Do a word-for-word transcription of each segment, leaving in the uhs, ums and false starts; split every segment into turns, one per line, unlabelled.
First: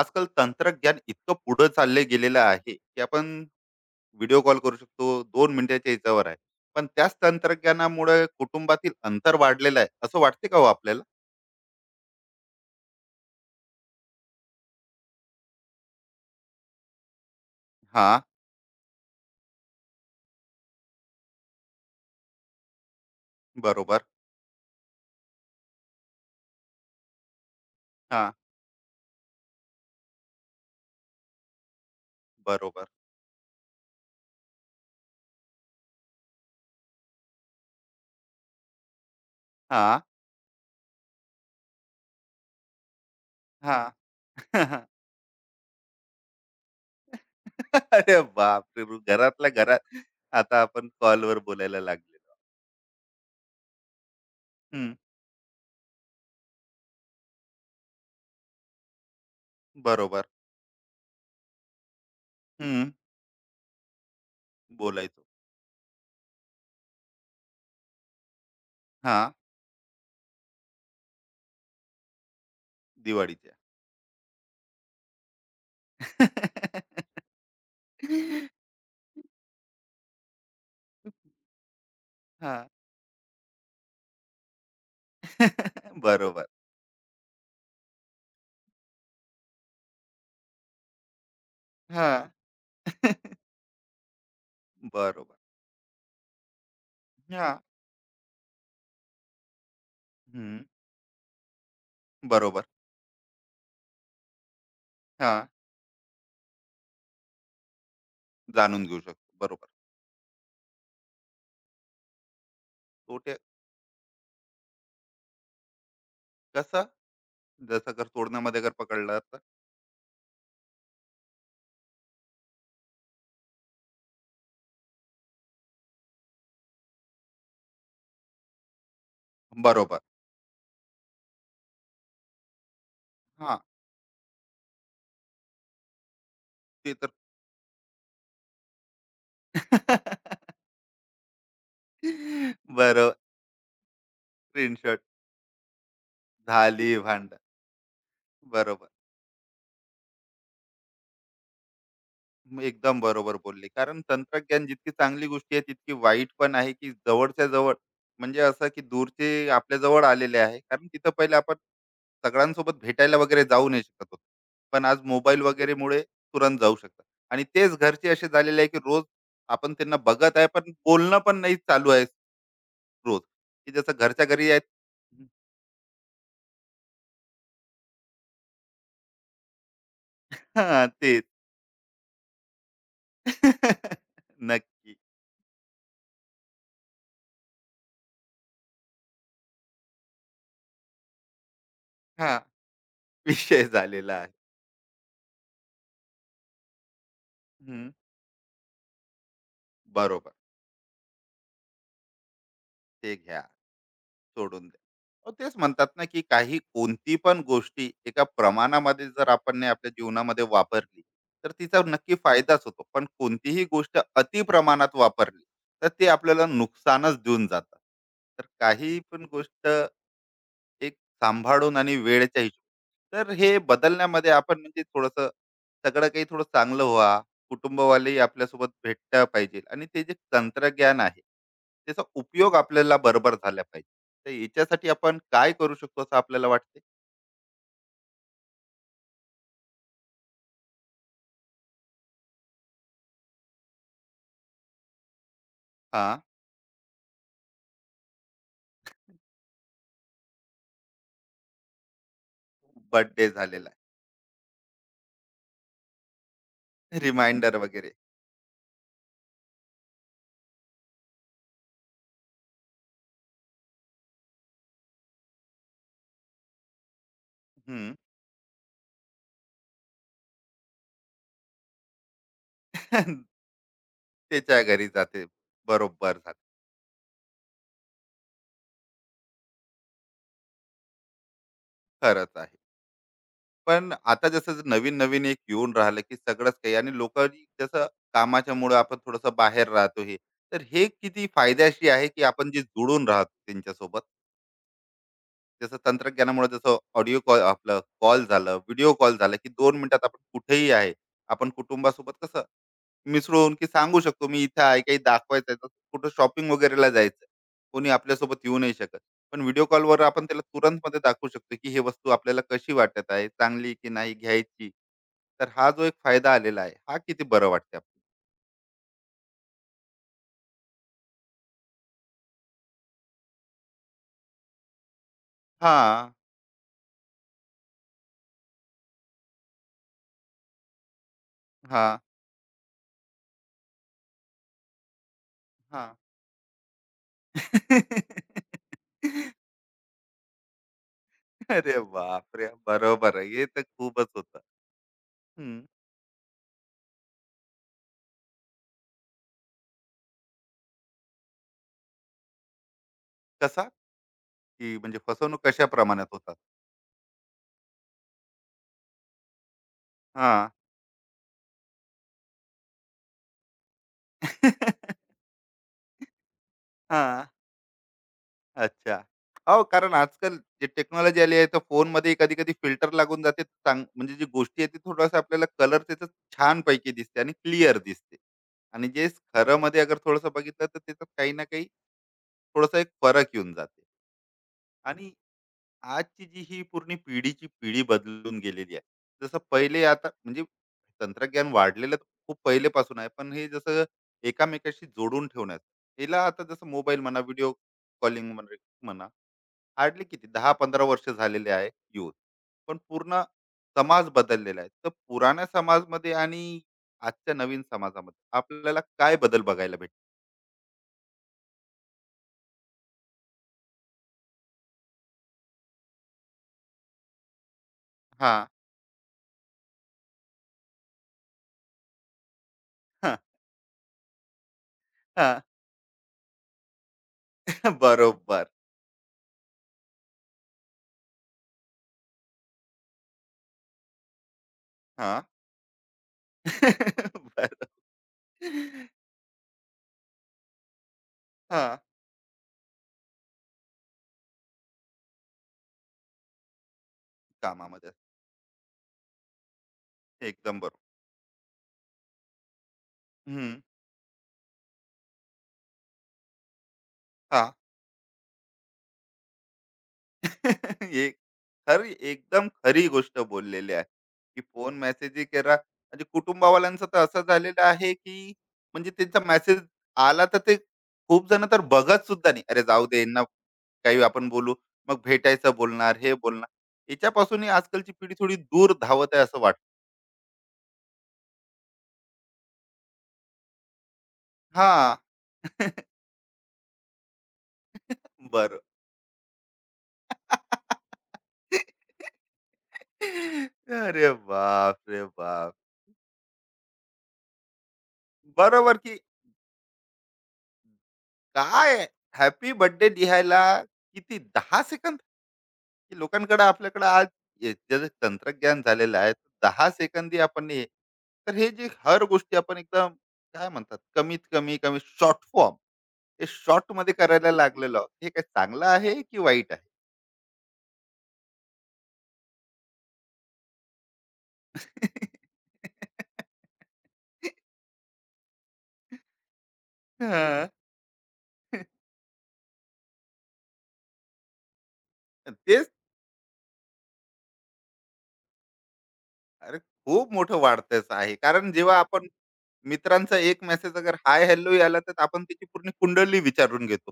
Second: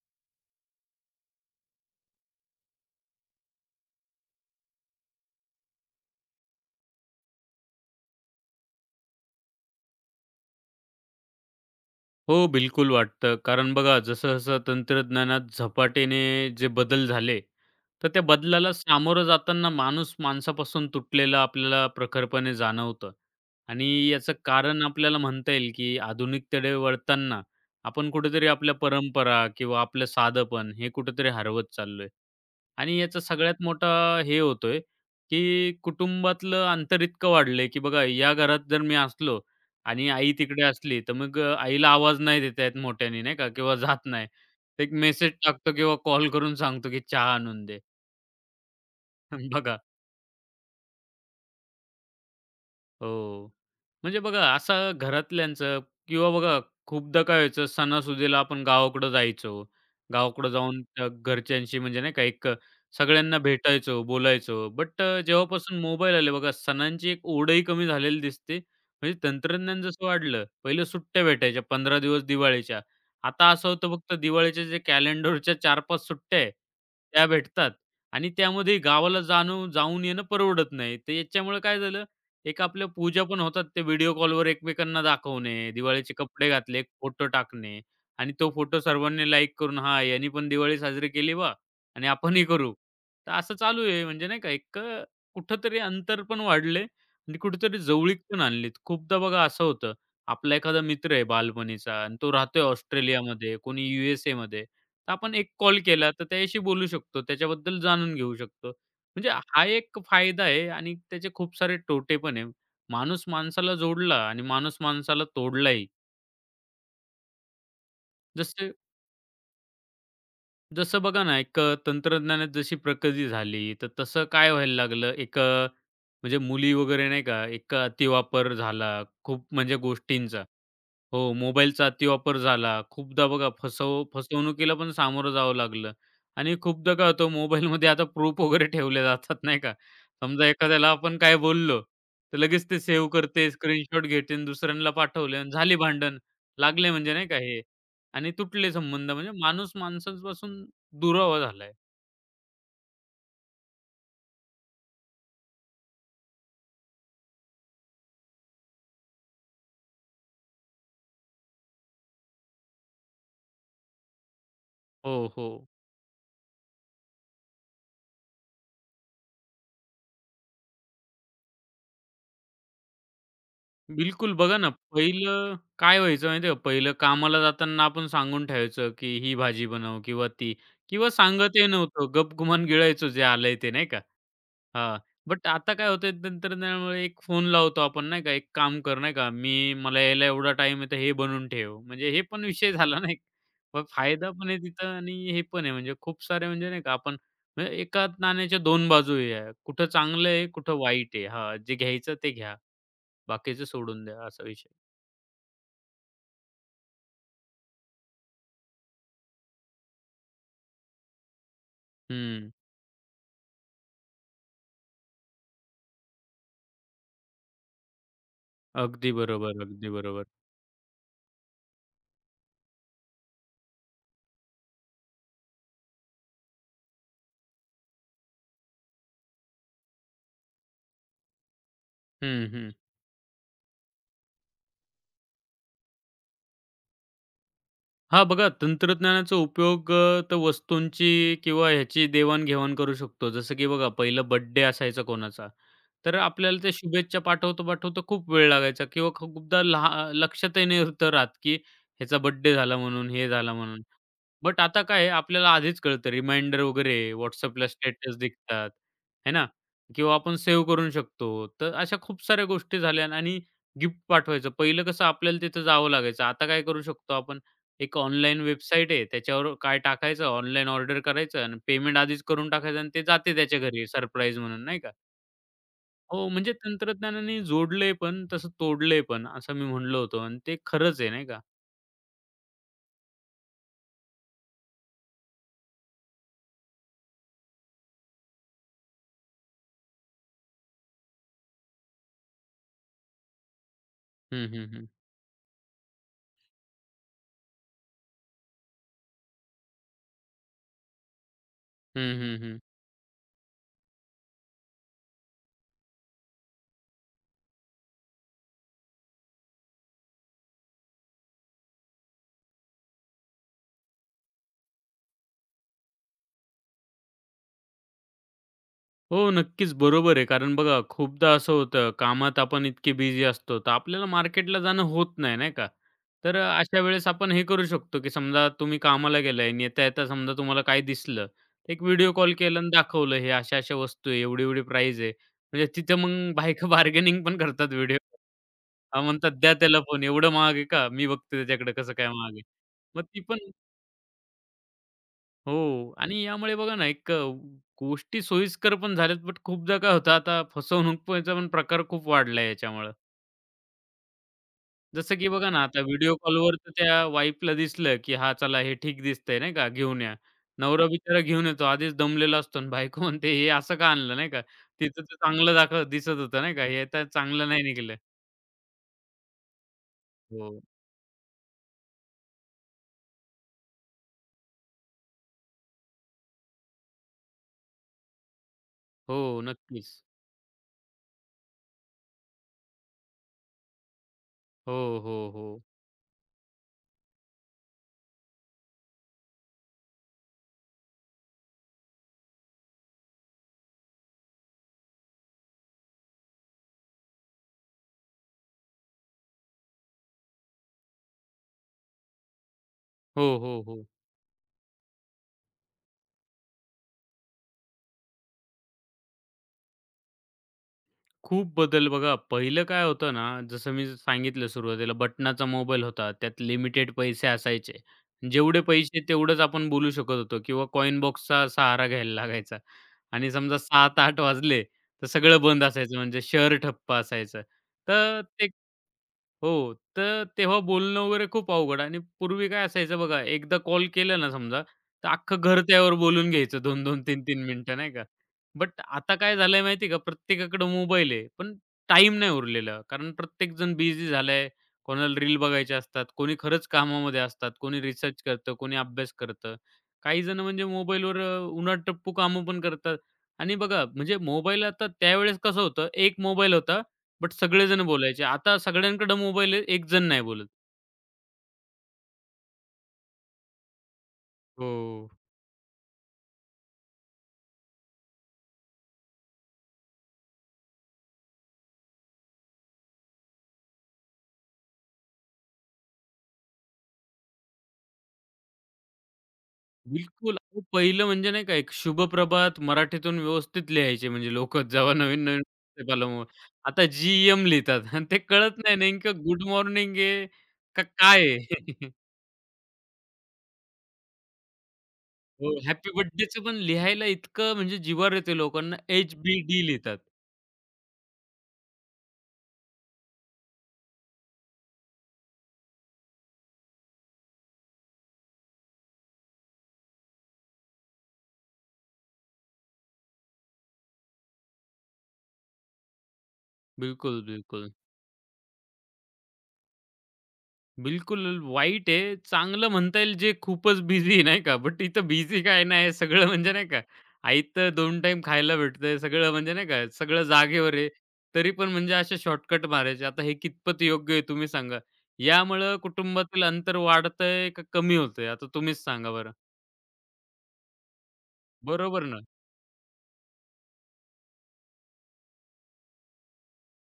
आजकाल तंत्रज्ञान इतकं पुढं चालले गेलेलं आहे की आपण व्हिडिओ कॉल करू शकतो दोन मिनिटाच्या हिच्यावर आहे. पण त्याच तंत्रज्ञानामुळे कुटुंबातील अंतर वाढलेलं आहे असं वाटते का हो आपल्याला?
हो, बिलकुल वाटतं. कारण बघा जसं-जसं तंत्रज्ञानात झपाट्याने जे बदल झाले,
हा.
तर त्या बदलाला सामोरं जाताना माणूस माणसापासून तुटलेला आपल्याला प्रखरपणे जाणवतं. आणि
बरोबर.
याचं कारण आपल्याला म्हणता येईल, की आधुनिकतेकडे वळताना आपण
हा.
कुठेतरी आपल्या परंपरा किंवा आपलं साधेपण हे कुठेतरी हरवत चाललोय.
बरोबर.
आणि याचा सगळ्यात मोठा हे होतोय, की कुटुंबातलं अंतर इतकं वाढलंय, की बघा या घरात जर मी असलो
हा.
आणि आई तिकडे असली, तर मग अ, आईला आवाज नाही देता येत मोठ्याने नाही का किंवा
हा.
जात नाही. एक मेसेज टाकतो किंवा कॉल करून सांगतो, की चहा आणून दे.
अरे बाप रे, घरातल्या
बघा.
घरात. आता आपण कॉलवर बोलायला लागलेलो.
हो. म्हणजे बघा असं
हम्म.
घरातल्यांचं किंवा बघा खूपदा काय व्हायचं सणासुदीला आपण गावाकडं जायचो.
बरोबर.
गावाकडं जाऊन त्या घरच्यांशी म्हणजे नाही का एक
हम्म.
सगळ्यांना भेटायचो, बोलायचो. बट अ,
बोलायचो.
जेव्हापासून मोबाईल आले बघा सणांची एक ओढही कमी झालेली दिसते. म्हणजे
हा.
तंत्रज्ञान जसं वाढलं, पहिलं सुट्ट्या भेटायच्या पंधरा दिवस दिवाळीच्या. आता
दिवाळीच्या.
असं होतं फक्त दिवाळीच्या जे कॅलेंडरच्या चार पाच सुट्ट्या आहे, त्या भेटतात आणि त्यामध्ये गावाला जाणं जाऊन येणं परवडत नाही. तर याच्यामुळे काय झालं
हा.
एक आपल्या पूजा पण होतात ते व्हिडिओ कॉलवर एकमेकांना दाखवणे, दिवाळीचे
बरोबर.
कपडे घातले, एक फोटो टाकणे आणि तो फोटो सर्वांनी लाईक करून, "हां, यांनी पण दिवाळी साजरी केली बा आणि
हा.
आपणही करू." तर असं चालू आहे म्हणजे नाही का एक अ,
बरोबर.
कुठेतरी अंतर पण वाढले आणि
हां.
कुठेतरी जवळीक पण आणलीत. खूपदा बघा असं होतं, आपला
हं.
एखादा मित्र आहे बालपणीचा आणि तो राहतोय
बरोबर.
ऑस्ट्रेलियामध्ये, कोणी यू एस तर आपण
हां.
एक कॉल केला तर त्याच्याशी बोलू शकतो, त्याच्याबद्दल जाणून घेऊ शकतो.
जाणून घेऊ शकतो.
म्हणजे हा
बरोबर.
एक फायदा आहे आणि त्याचे खूप सारे तोटे पण आहे. माणूस
तोटे
माणसाला जोडला आणि माणूस माणसाला तोडलाही.
कसं? जसं जर तोडण्यामध्ये जर
जसे
पकडलं तर?
जसं बघा ना, एक अ, तंत्रज्ञानात जशी प्रगती झाली, तर तसं काय व्हायला लागलं, एक अ, म्हणजे मुली वगैरे नाही का, एक अतिवापर झाला खूप म्हणजे
बरोबर.
गोष्टींचा. हो, मोबाईलचा अतिवापर झाला. खूपदा बघा
हां.
फसव फसवणुकीला पण सामोरं जावं लागलं आणि खूपदा
ते
काय
तर.
होतं मोबाईलमध्ये आता प्रूफ वगैरे ठेवले जातात, नाही का. समजा एखाद्याला आपण काय बोललो, तर लगेच ते सेव्ह
बरं.
करते, स्क्रीनशॉट घेते आणि दुसऱ्यांना
स्क्रीनशॉट.
पाठवले आणि झाली भांडण. लागले
झाली
म्हणजे नाही
भांडण.
का हे आणि तुटले
बरोबर.
संबंध म्हणजे माणूस माणसांपासून दुरावा झालाय.
एकदम बरोबर बोलले, कारण तंत्रज्ञान जितकी चांगली गोष्टी आहे तितकी वाईट पण आहे, की जवळच्या जवळ म्हणजे असं की दूरचे आपल्या जवळ आलेले आहे, कारण तिथं पहिले आपण सगळ्यांसोबत भेटायला वगैरे जाऊ नाही शकत होतो. पण आज
हो,
मोबाईल
हो.
वगैरेमुळे तुरंत जाऊ शकतात. आणि तेच घरचे असे झालेले आहे, की रोज आपण त्यांना बघत आहे पण बोलणं पण नाही चालू आहे, रोज, की जसं घरच्या
बिलकुल.
घरी
बघा
आहेत.
ना, पहिलं काय व्हायचं माहिती आहे का? पहिलं कामाला जाताना आपण सांगून ठेवायचं, की ही भाजी बनव किंवा ती
हा,
किंवा
तेच.
सांगतही नव्हतो. गपगुमान गिळायचो जे आलंय ते, नाही का?
नक्की.
हां. बट आता काय होतंय तंत्रज्ञानामुळे एक फोन लावतो आपण, नाही का? "एक काम कर, नाही का, मी मला यायला एवढा टाईम आहे, तर हे बनवून ठेव." म्हणजे हे
हा.
पण विषय झाला नाही का?
विषय
मग
झालेला
फायदा
आहे.
पण आहे तिथं आणि हे पण आहे. म्हणजे खूप सारे म्हणजे नाही का आपण म्हणजे
हम्म,
एका नाण्याच्या दोन बाजू आहे. कुठं चांगलं
बरोबर.
आहे, कुठं वाईट आहे. हां, जे घ्यायचं ते घ्या,
ते घ्या.
बाकीचं सोडून द्या, असा
सोडून
विषय.
द्या. अहो, तेच म्हणतात ना, की काही कोणती पण गोष्टी एका प्रमाणामध्ये जर आपण ने आपल्या जीवनामध्ये वापरली तर तिचा नक्की
हं.
फायदाच होतो. पण कोणतीही गोष्ट अति प्रमाणात वापरली तर ते आपल्याला नुकसानच देऊन जातात. तर काही
अगदी
पण
बरोबर,
गोष्ट
अगदी बरोबर.
एक सांभाळून आणि वेळेच्या हिशोब, तर हे बदलण्यामध्ये आपण म्हणजे थोडस सगळं काही थोडं चांगलं व्हा, कुटुंबवाले आपल्यासोबत भेटता पाहिजे आणि ते जे तंत्रज्ञान आहे त्याचा
हं,
उपयोग
हं.
आपल्याला बरोबर झाला पाहिजे. तर याच्यासाठी आपण काय करू शकतो असं आपल्याला वाटते?
हां, बघा तंत्रज्ञानाचा उपयोग अ, तर वस्तूंची किंवा ह्याची देवाण-घेवाण करू शकतो. जसं की बघा पहिला बर्थडे असायचा कोणाचा,
हा.
तर आपल्याला त्या शुभेच्छा पाठवता-पाठवता खूप वेळ लागायचा किंवा खूपदा लहा लक्षातही नव्हतं राहत, की ह्याचा बर्थडे झाला म्हणून,
बर्थडे
हे झाला
झालेला.
म्हणून. बट आता काय आहे, आपल्याला आधीच कळतं रिमाइंडर वगैरे
आहे रिमाइंडर
WhatsAppला
वगैरे.
स्टेटस दिसतात, है ना? किंवा आपण सेव्ह करू शकतो. तर अशा खूप साऱ्या गोष्टी झाल्या आणि गिफ्ट पाठवायचं. पहिलं कसं आपल्याला तिथं जावं लागायचं. आता काय करू शकतो आपण?
हम्म.
एक ऑनलाईन वेबसाईट आहे, त्याच्यावर काय टाकायचं, ऑनलाईन ऑर्डर करायचं आणि पेमेंट आधीच करून टाकायचं आणि ते जाते त्याच्या घरी सरप्राईज
त्याच्या
म्हणून, नाही
घरी
का?
जाते. बरोबर
हो,
झालं.
म्हणजे तंत्रज्ञानाने जोडलंय पण तसं तोडलंय पण असं मी म्हणलो होतो आणि ते खरंच आहे, नाही का?
खरंच आहे. पण आता जसं नवीन नवीन एक येऊन राहिलं की सगळंच काही, आणि लोक, जसं कामाच्या मुळे आपण थोडस बाहेर राहतो, हे तर हे किती फायद्याशी आहे की आपण जे जुळून राहतो त्यांच्यासोबत.
हं, हं, हं.
जसं तंत्रज्ञानामुळे जसं ऑडिओ कॉल आपलं कॉल झालं, व्हिडिओ कॉल झालं, की दोन मिनिटात आपण कुठेही आहे, आपण कुटुंबासोबत
हं, हं,
कसं
हं.
मिसळून की सांगू शकतो, मी इथे आहे, काही दाखवायचं आहे, जसं कुठं शॉपिंग वगैरेला जायचं. कोणी आपल्यासोबत येऊ नाही शकत. पण व्हिडिओ कॉलवर आपण त्याला तुरंतमध्ये दाखवू शकतो की ही वस्तू आपल्याला कशी वाटत आहे, चांगली की नाही घ्यायची. तर हा जो एक फायदा आलेला आहे, हा किती बरं वाटते आपल्याला.
हो, नक्कीच बरोबर आहे. कारण बघा खूपदा असं होतं कामात आपण इतके बिझी असतो, तर आपल्याला मार्केटला जाणं होत नाही, नाही का?
हां,
तर अ, अशा वेळेस आपण हे करू शकतो, की समजा तुम्ही कामाला गेलाय आणि येता-येता समजा तुम्हाला काय दिसलं, एक
हां,
व्हिडिओ कॉल केला आणि दाखवलं, हे अशा-अशा वस्तू आहे, एवढी-एवढी प्राईज आहे. म्हणजे
हां.
तिथं मग बायका बार्गेनिंग पण करतात व्हिडिओ. म्हणतात, "द्या त्याला फोन, एवढं महाग आहे का? मी बघते त्याच्याकडे
अरे
कसं काय महाग आहे."
बापरे!
मग
बरोबर
ती
आहे.
पण
हे तर खूपच होतं.
हो आणि यामुळे बघा ना, एक अ, गोष्टी सोयीस्कर पण झाल्यात, बट खूपदा काय होतं आता फसवणुकीचा पण प्रकार खूप वाढला आहे याच्यामुळं.
कसा? की म्हणजे
जसं की
फसवणूक
बघा ना,
कशा
आता
प्रमाणात
व्हिडिओ
होतात?
कॉलवर तर त्या वाईफला दिसलं, की हा चला हे ठीक दिसतंय नाही का, घेऊन या."
हां.
नवरा बिचारा घेऊन येतो, आधीच दमलेला असतो आणि बायको म्हणते, "हे असं का आणलं?" नाही का.
हां.
"तिथं तर चांगलं दाखव दिसत होतं नाही का, हे तर चांगलं नाही निघालं."
अच्छा. हो, कारण आजकाल
हो,
जे टेक्नॉलॉजी आली आहे, तर फोनमध्ये कधी कधी फिल्टर लागून जाते. चांग म्हणजे जी गोष्टी आहे, ती थोडंसं आपल्याला कलर त्याचं छान छानपैकी दिसते आणि क्लिअर दिसते. आणि जे
हो,
खरं मध्ये
नक्कीच.
अगर थोडंसं बघितलं, तर त्याच्यात काही ना काही थोडासा एक फरक येऊन जाते.
हो,
आणि
हो, हो.
आजची जी ही पूर्ण पिढीची पिढी बदलून गेलेली आहे. जसं पहिले आता म्हणजे तंत्रज्ञान वाढलेलं तर खूप पहिलेपासून आहे. पण हे जसं एकामेकाशी जोडून ठेवण्यात, याला आता जसं मोबाईल म्हणा, व्हिडिओ कॉलिंग म्हणा, म्हणा हार्डली किती दहा ते पंधरा वर्ष झालेले आहे येऊन. पण पूर्ण
हो, हो, हो.
समाज बदललेला आहे. तर पुराण्या समाजमध्ये आणि आजच्या नवीन समाजामध्ये आपल्याला काय बदल बघायला भेटतो?
खूप बदल बघा, पहिलं काय होतं ना, जसं मी सांगितलं सुरुवातीला बटनाचा मोबाईल होता. त्यात लिमिटेड पैसे असायचे.
हां,
जेवढे पैसे तेवढंच आपण बोलू शकत होतो किंवा कॉइन बॉक्सचा सहारा घ्यायला लागायचा
हां,
आणि समजा सात-आठ वाजले, तर
हां.
सगळं बंद असायचं म्हणजे शहर ठप्प असायचं. तर
बरोबर.
ते हो. तर तेव्हा बोलणं वगैरे खूप अवघड आणि पूर्वी काय असायचं बघा, एकदा कॉल केला ना समजा, तर
हां.
अख्खं घर त्यावर बोलून घ्यायचं दोन दोन, तीन तीन
बरं.
मिनिटं नाही का. बट आता काय झालंय माहिती आहे का, प्रत्येकाकडे मोबाईल आहे, पण
हां.
टाइम नाही उरलेला. कारण प्रत्येकजण बिझी झालाय. कोणाला रील बघायचे असतात, कोणी खरंच कामामध्ये असतात, कोणी
कामामध्ये.
रिसर्च करतं, कोणी अभ्यास करतं. काही जण
एकदम
म्हणजे
बरोबर.
मोबाईलवर अ, टप्पू कामं पण करतात आणि
हं.
बघा म्हणजे मोबाईल आता त्यावेळेस कसं होतं, एक मोबाईल होता बट
हां.
सगळेजण बोलायचे. आता सगळ्यांकडे मोबाईल आहे, एक जण नाही बोलत.
एक खरी एकदम खरी गोष्ट बोललेली आहे, की
हो.
फोन मेसेज करा म्हणजे कुटुंबावाल्यांचं तर असं झालेलं आहे की म्हणजे त्यांचा मेसेज आला तर ते खूप जण तर बघत सुद्धा नाही, अरे जाऊ दे यांना, काही आपण बोलू, मग भेटायचं, बोलणार हे बोलणार. याच्यापासूनही आजकालची पिढी थोडी दूर धावत आहे असं वाटत.
बिलकुल. अहो, पहिलं म्हणजे नाही का एक शुभप्रभात मराठीतून व्यवस्थित लिहायचे म्हणजे
हा.
लोकं जेव्हा नवीन-नवीन व्हॉट्सअप आलं मग. आता जी-एम लिहितात आणि ते कळत
बर.
नाही नेमकं गुड मॉर्निंग आहे का काय आहे?
अरे बाप रे
हो,
बाप.
हॅपी बर्थडेचं पण लिहायला इतकं म्हणजे जिव्हार येते
बरोबर
लोकांना,
की
एच-बी-डी लिहितात.
काय, हॅपी बर्थडे लिहायला किती, दहा सेकंद? की लोकांकडे आपल्याकडे आज हे जे जे तंत्रज्ञान झालेलं आहे, दहा सेकंदी आपण हे, तर हे जे हर गोष्टी आपण एकदम काय म्हणतात, कमीत कमी, कमी शॉर्ट फॉर्म, हे शॉर्टमध्ये
बिलकुल,
करायला
बिलकुल.
लागलेलो आहोत. हे काय चांगलं आहे की वाईट आहे?
बिलकुल वाईट आहे. चांगलं म्हणता येईल जे खूपच बिझी नाही का. बट इथं बिझी काय नाही सगळं म्हणजे नाही का, आयतं दोन टाईम खायला भेटतंय सगळं म्हणजे नाही का, सगळं
हां.
जागेवर आहे. तरी पण म्हणजे असे शॉर्टकट मारायचे. आता हे कितपत योग्य आहे तुम्ही सांगा.
तेच.
यामुळं कुटुंबातील अंतर वाढतंय का कमी होतंय? आता तुम्हीच सांगा बरं.
अरे खूप मोठं वाढतच आहे. कारण जेव्हा
बरोबर
आपण
ना.
मित्रांचा एक मेसेज अगर हाय हॅलो आला, तर आपण त्याची पूर्ण कुंडली विचारून घेतो.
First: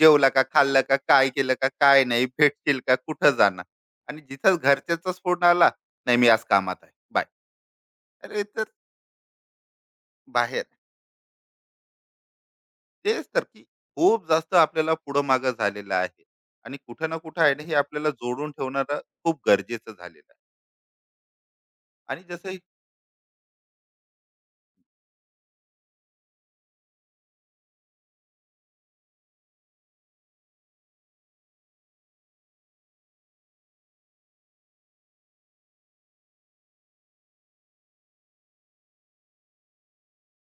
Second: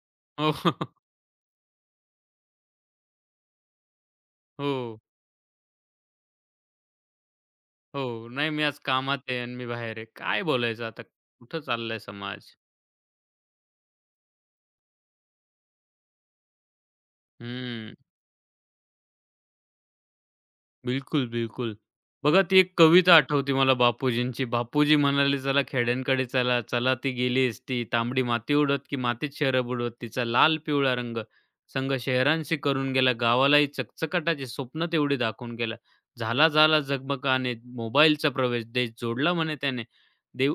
जेवला का?
हो,
खाल्लं का? काय केलं का? काय नाही? भेटशील का? कुठं जाणार? आणि जिथं
हो,
घरच्याचाच फोन आला, "नाही, मी आज कामात आहे. बाय."
हो.
अरे
नाही मी
तर
आज कामात आहे आणि मी बाहेर आहे. काय
बाहेर.
बोलायचं आता? कुठं चाललाय समाज?
तेच तर, की खूप जास्त आपल्याला पुढं-मागं झालेलं आहे, आणि कुठं ना कुठं आहे ना, हे
हं.
आपल्याला जोडून ठेवणारं खूप गरजेचं झालेलं आहे.
बिलकुल, बिलकुल.
आणि
बघा
जसं,
ती एक कविता आठवते मला बापूजींची. बापूजी म्हणाले, "चला खेड्यांकडे चला, चला ती गेली एसटी. तांबडी माती उड़त की मातीत शहरं बुडवत. तिचा लाल पिवळा रंग संग शहरांशी करून गेला. गावालाही चकचकाटाची स्वप्न तेवढी दाखवून गेला. झाला झाला जगमगाने मोबाईलचा प्रवेश. देश जोडला म्हणे त्याने. देव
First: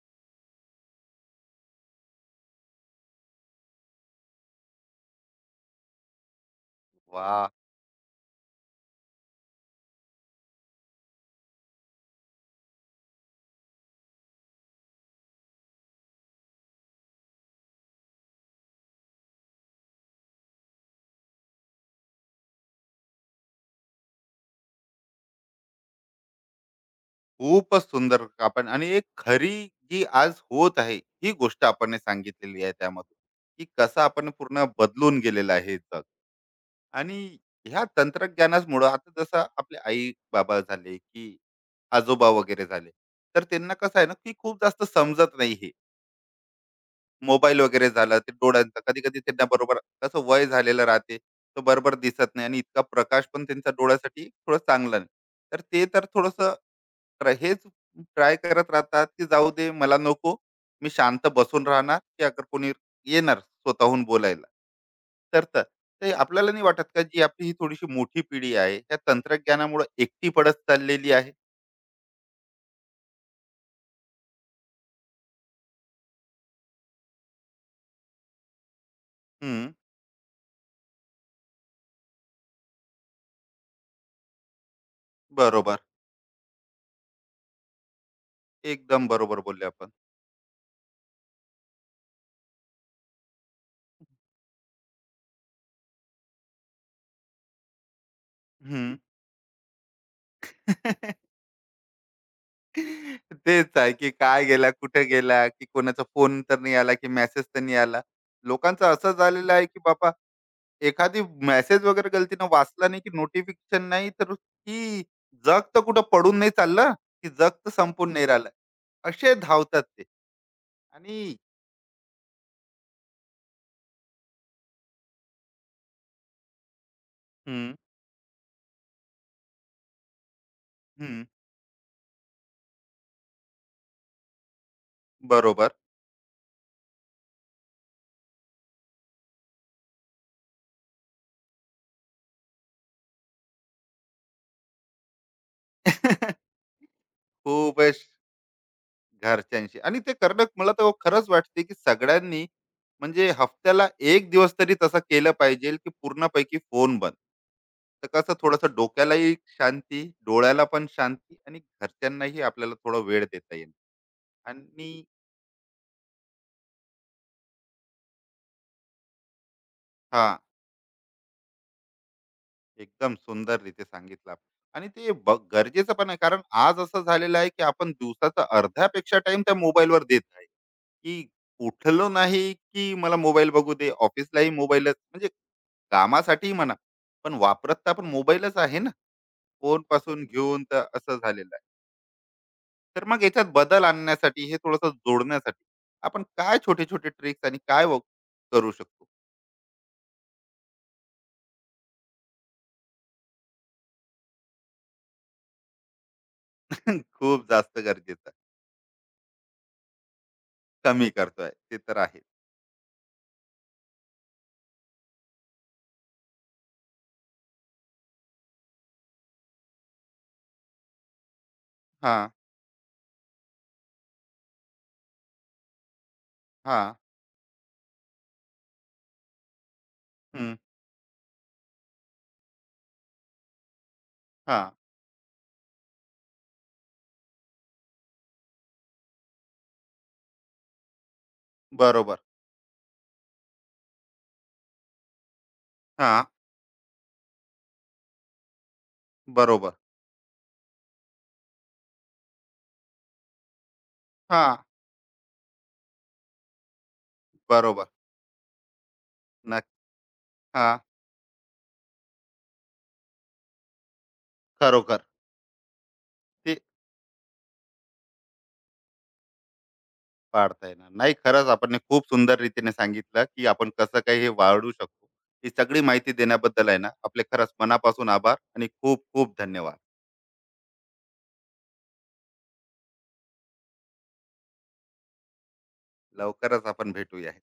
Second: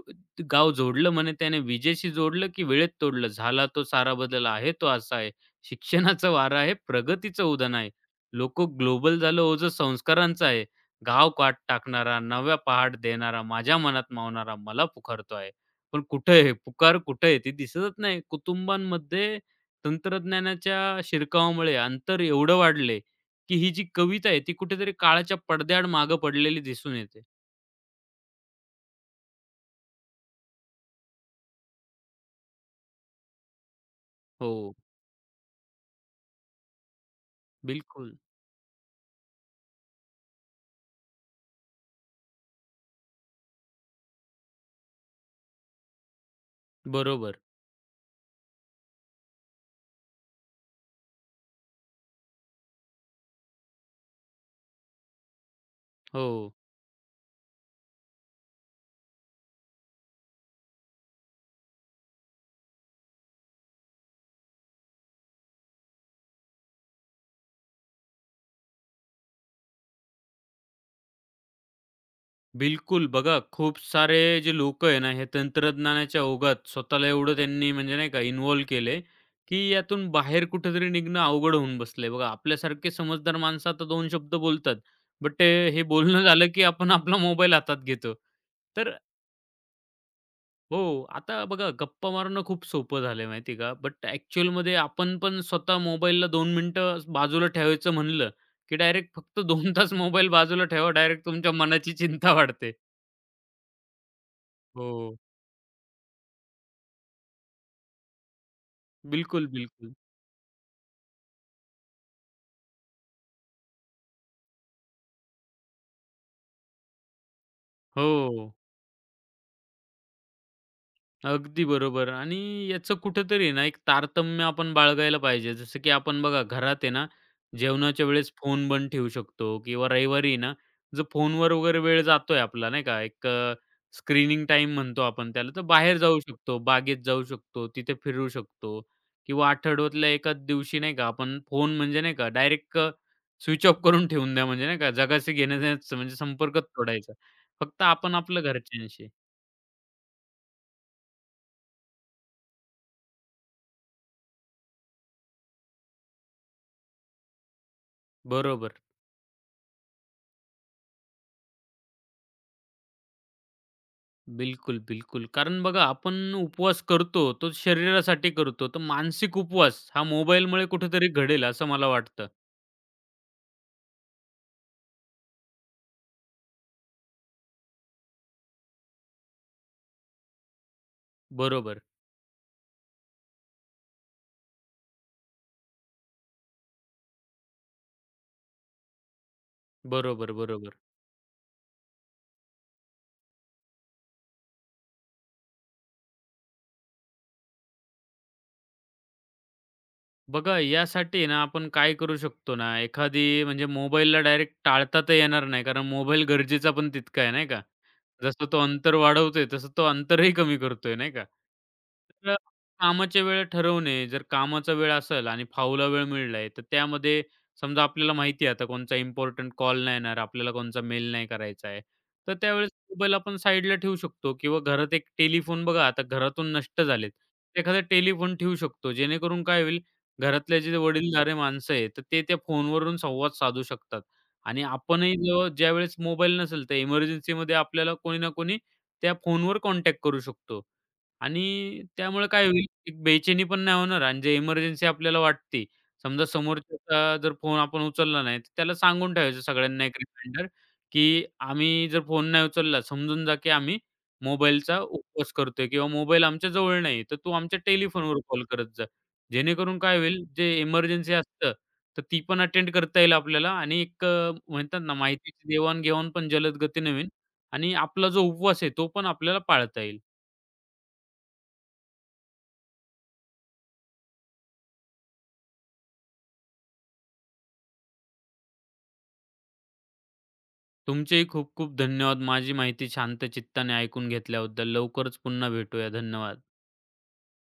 गाव जोडलं म्हणे त्याने. विजेशी जोडलं की वेळेत तोडलं. झाला तो सारा बदल आहे तो असा आहे. शिक्षणाचा वारा आहे, प्रगतीचं
वाह!
उदाहरण आहे. लोक ग्लोबल झालं ओझं संस्कारांचं आहे. गाव काट टाकणारा, नव्या पहाट देणारा, माझ्या मनात मावणारा मला पुकारतो आहे." पण कुठे आहे? पुकार कुठे आहे? ती दिसतच नाही. कुटुंबांमध्ये तंत्रज्ञानाच्या शिरकावामुळे अंतर एवढं वाढले, की ही जी कविता आहे ती कुठेतरी काळाच्या पडद्याआड मागे पडलेली दिसून येते.
खूपच सुंदर आपण, आणि एक खरी जी आज होत आहे ही गोष्ट आपण ने सांगितलेली आहे, त्यामधून की कसं आपण
हो,
पूर्ण बदलून गेलेलं आहे हे जग. आणि ह्या
बिलकुल.
तंत्रज्ञानामुळे आता जसं आपले आई बाबा झाले की आजोबा वगैरे झाले, तर त्यांना कसं आहे ना की खूप जास्त समजत नाही, हे
बरोबर.
मोबाईल वगैरे झालं ते डोळ्यांचं कधी कधी त्यांना बरोबर, कसं वय झालेलं राहते, तो बरोबर दिसत नाही आणि इतका प्रकाश पण त्यांच्या डोळ्यासाठी थोडं चांगला नाही, तर ते तर थोडंसं,
हो.
तर हेच ट्राय करत राहतात, की जाऊ दे मला नको. मी शांत बसून राहणार, की अगर कोणी येणार स्वतःहून बोलायला. तर तर ते आपल्याला नाही वाटत का, जी आपली ही थोडीशी मोठी पिढी आहे, त्या तंत्रज्ञानामुळे एकटी पडत चाललेली आहे?
बिलकुल. बघा, खूप सारे जे लोक आहे ना, हे तंत्रज्ञानाच्या ओघात स्वतःला एवढं त्यांनी म्हणजे नाही का इन्व्हॉल्व केले की
हं,
यातून बाहेर कुठेतरी निघणं अवघड होऊन बसलंय. बघा, आपल्यासारखे समजदार माणसं आता दोन शब्द बोलतात. बट अ,
बरोबर.
हे बोलणं झालं, की आपण आपला मोबाईल हातात घेतो. तर
एकदम बरोबर बोलले आपण.
हो, आता बघा गप्पा मारणं खूप सोपं झालंय माहिती का? बट ॲक्चुअलमध्ये आपण पण स्वतः मोबाईलला दोन मिनिटं बाजूला ठेवायचं म्हणलं, की
हं.
डायरेक्ट फक्त दोन तास मोबाईल बाजूला ठेवा. डायरेक्ट तुमच्या मनाची चिंता वाढते.
तेच आहे, की काय गेला, कुठे
हो.
गेला, की कोणाचा फोन तर नाही आला, की मेसेज तर नाही आला. लोकांचं असं
बिलकुल,
झालेलं आहे, की
बिलकुल.
बाबा एखादी मेसेज वगैरे गलतीनं वाचला नाही, की नोटिफिकेशन नाही, तर की जग तर कुठं पडून नाही चाललं, की जग तर संपून नाही राहिलं.
हो.
असे धावतात ते. आणि
अगदी बरोबर आणि याचं कुठेतरी ना, एक तारतम्य आपण बाळगायला पाहिजे. जसं की आपण बघा घरात आहे ना,
हं,
जेवणाच्या वेळेस फोन बंद ठेवू शकतो किंवा रविवारी ना, जो
हं.
फोनवर वगैरे वेळ जातोय आपला नाही का, एक स्क्रीनिंग टाईम म्हणतो आपण त्याला. तर
बरोबर.
बाहेर जाऊ शकतो, बागेत जाऊ शकतो, तिथे फिरू शकतो किंवा आठवड्यातल्या एकाच दिवशी नाही का, आपण फोन म्हणजे नाही का डायरेक्ट स्विच ऑफ करून ठेवून द्या म्हणजे नाही का, जगाशी घेण्या म्हणजे संपर्कच तोडायचा. फक्त
खूपच.
आपण आपलं घरच्यांशी.
घरच्यांशी आणि ते करणं मला तर खरंच वाटते, की सगळ्यांनी म्हणजे हफ्त्याला एक दिवस तरी तसं केलं पाहिजे, की पूर्णपैकी फोन बंद. तर कसं
बरोबर.
थोडंसं डोक्यालाही शांती, डोळ्याला पण शांती आणि घरच्यांनाही आपल्याला थोडा वेळ देता येईल.
बिलकुल,
आणि
बिलकुल. कारण बघा आपण उपवास करतो, तो शरीरासाठी करतो. तर मानसिक उपवास हा
हा,
मोबाईलमुळे कुठेतरी घडेल असं मला वाटतं.
एकदम सुंदर रीती सांगितलं आपण. आणि ते ब- गरजेचं पण आहे, कारण आज असं झालेलं आहे की आपण दिवसाचा अर्ध्यापेक्षा टाइम त्या मोबाईलवर देत आहे, की
बरोबर,
उठलो नाही की मला मोबाईल बघू दे, ऑफिसलाही मोबाईलच, म्हणजे कामासाठी म्हणा, पण वापरत तर आपण मोबाईलच आहे ना, फोन पासून
बरोबर,
घेऊन
बरोबर.
तर असं झालेलं आहे. तर मग याच्यात बदल आणण्यासाठी, हे थोडस जोडण्यासाठी आपण काय छोटे छोटे ट्रिक्स आणि काय व- करू शकतो?
बघा, यासाठी ना आपण काय करू शकतो ना, एखादी म्हणजे मोबाईलला डायरेक्ट टाळता तर येणार नाही. कारण मोबाईल गरजेचा पण तितका आहे,
खूप
नाही का?
जास्त गरजेचं आहे.
जसं तो अंतर वाढवतोय, तसं तो अंतरही कमी करतोय,
कमी
नाही का?
करतोय ते तर आहे.
तर कामाच्या वेळा ठरवणे, जर कामाचा वेळ असेल आणि फावला वेळ मिळला तर त्यामध्ये समजा आपल्याला माहिती आहे आता कोणचा इम्पोर्टंट कॉल नाही येणार, आपल्याला कोणचा मेल नाही करायचा आहे.
हा.
तर त्यावेळेस मोबाईल आपण साईडला ठेवू शकतो किंवा घरात एक टेलिफोन बघा, आता घरातून
हा.
नष्ट झालेत. एखादा टेलिफोन ठेवू शकतो. जेणेकरून काय होईल
हं,
घरातले जे वडीलधारे माणसं आहे, तर ते त्या फोनवरून संवाद साधू शकतात आणि
हां,
आपणही जेव्हा ज्यावेळेस मोबाईल नसेल, तर इमर्जन्सीमध्ये आपल्याला कोणी ना कोणी त्या फोनवर कॉन्टॅक्ट करू शकतो आणि
बरोबर.
त्यामुळे काय होईल, एक बेचैनी पण नाही होणार आणि जे इमर्जन्सी आपल्याला वाटते,
हां,
समजा समोरच्याचा जर फोन आपण उचलला नाही, तर त्याला सांगून ठेवायचं
बरोबर.
सगळ्यांना एक रिमाइंडर, की आम्ही जर फोन नाही उचलला, समजून जा की आम्ही
हां,
मोबाईलचा उपवास करतोय किंवा मोबाईल आमच्या जवळ नाही, तर तू आमच्या
बरोबर.
टेलिफोनवर कॉल करत जा.
नक्क.
जेणेकरून काय होईल, जे
हां,
इमर्जन्सी असतं, तर ती पण अटेंड करता येईल आपल्याला आणि एक अ, म्हणतात ना,
खरोखर
माहितीची देवाण-घेवाण पण जलद
ते.
गतीने होईल आणि आपला जो उपवास आहे, तो पण आपल्याला पाळता येईल.
पाळता येणार. नाही, खरंच आपण हे खूप सुंदर रीतीने सांगितलं, की आपण कसं काही हे वाढवू शकतो. ही सगळी माहिती देण्याबद्दल आहे ना, आपले खरंच मनापासून आभार आणि खूप खूप धन्यवाद.
तुमचेही खूप खूप धन्यवाद. माझी माहिती शांत चित्ताने ऐकून घेतल्याबद्दल. लवकरच पुन्हा भेटूया. धन्यवाद.
लवकरच आपण भेटूया.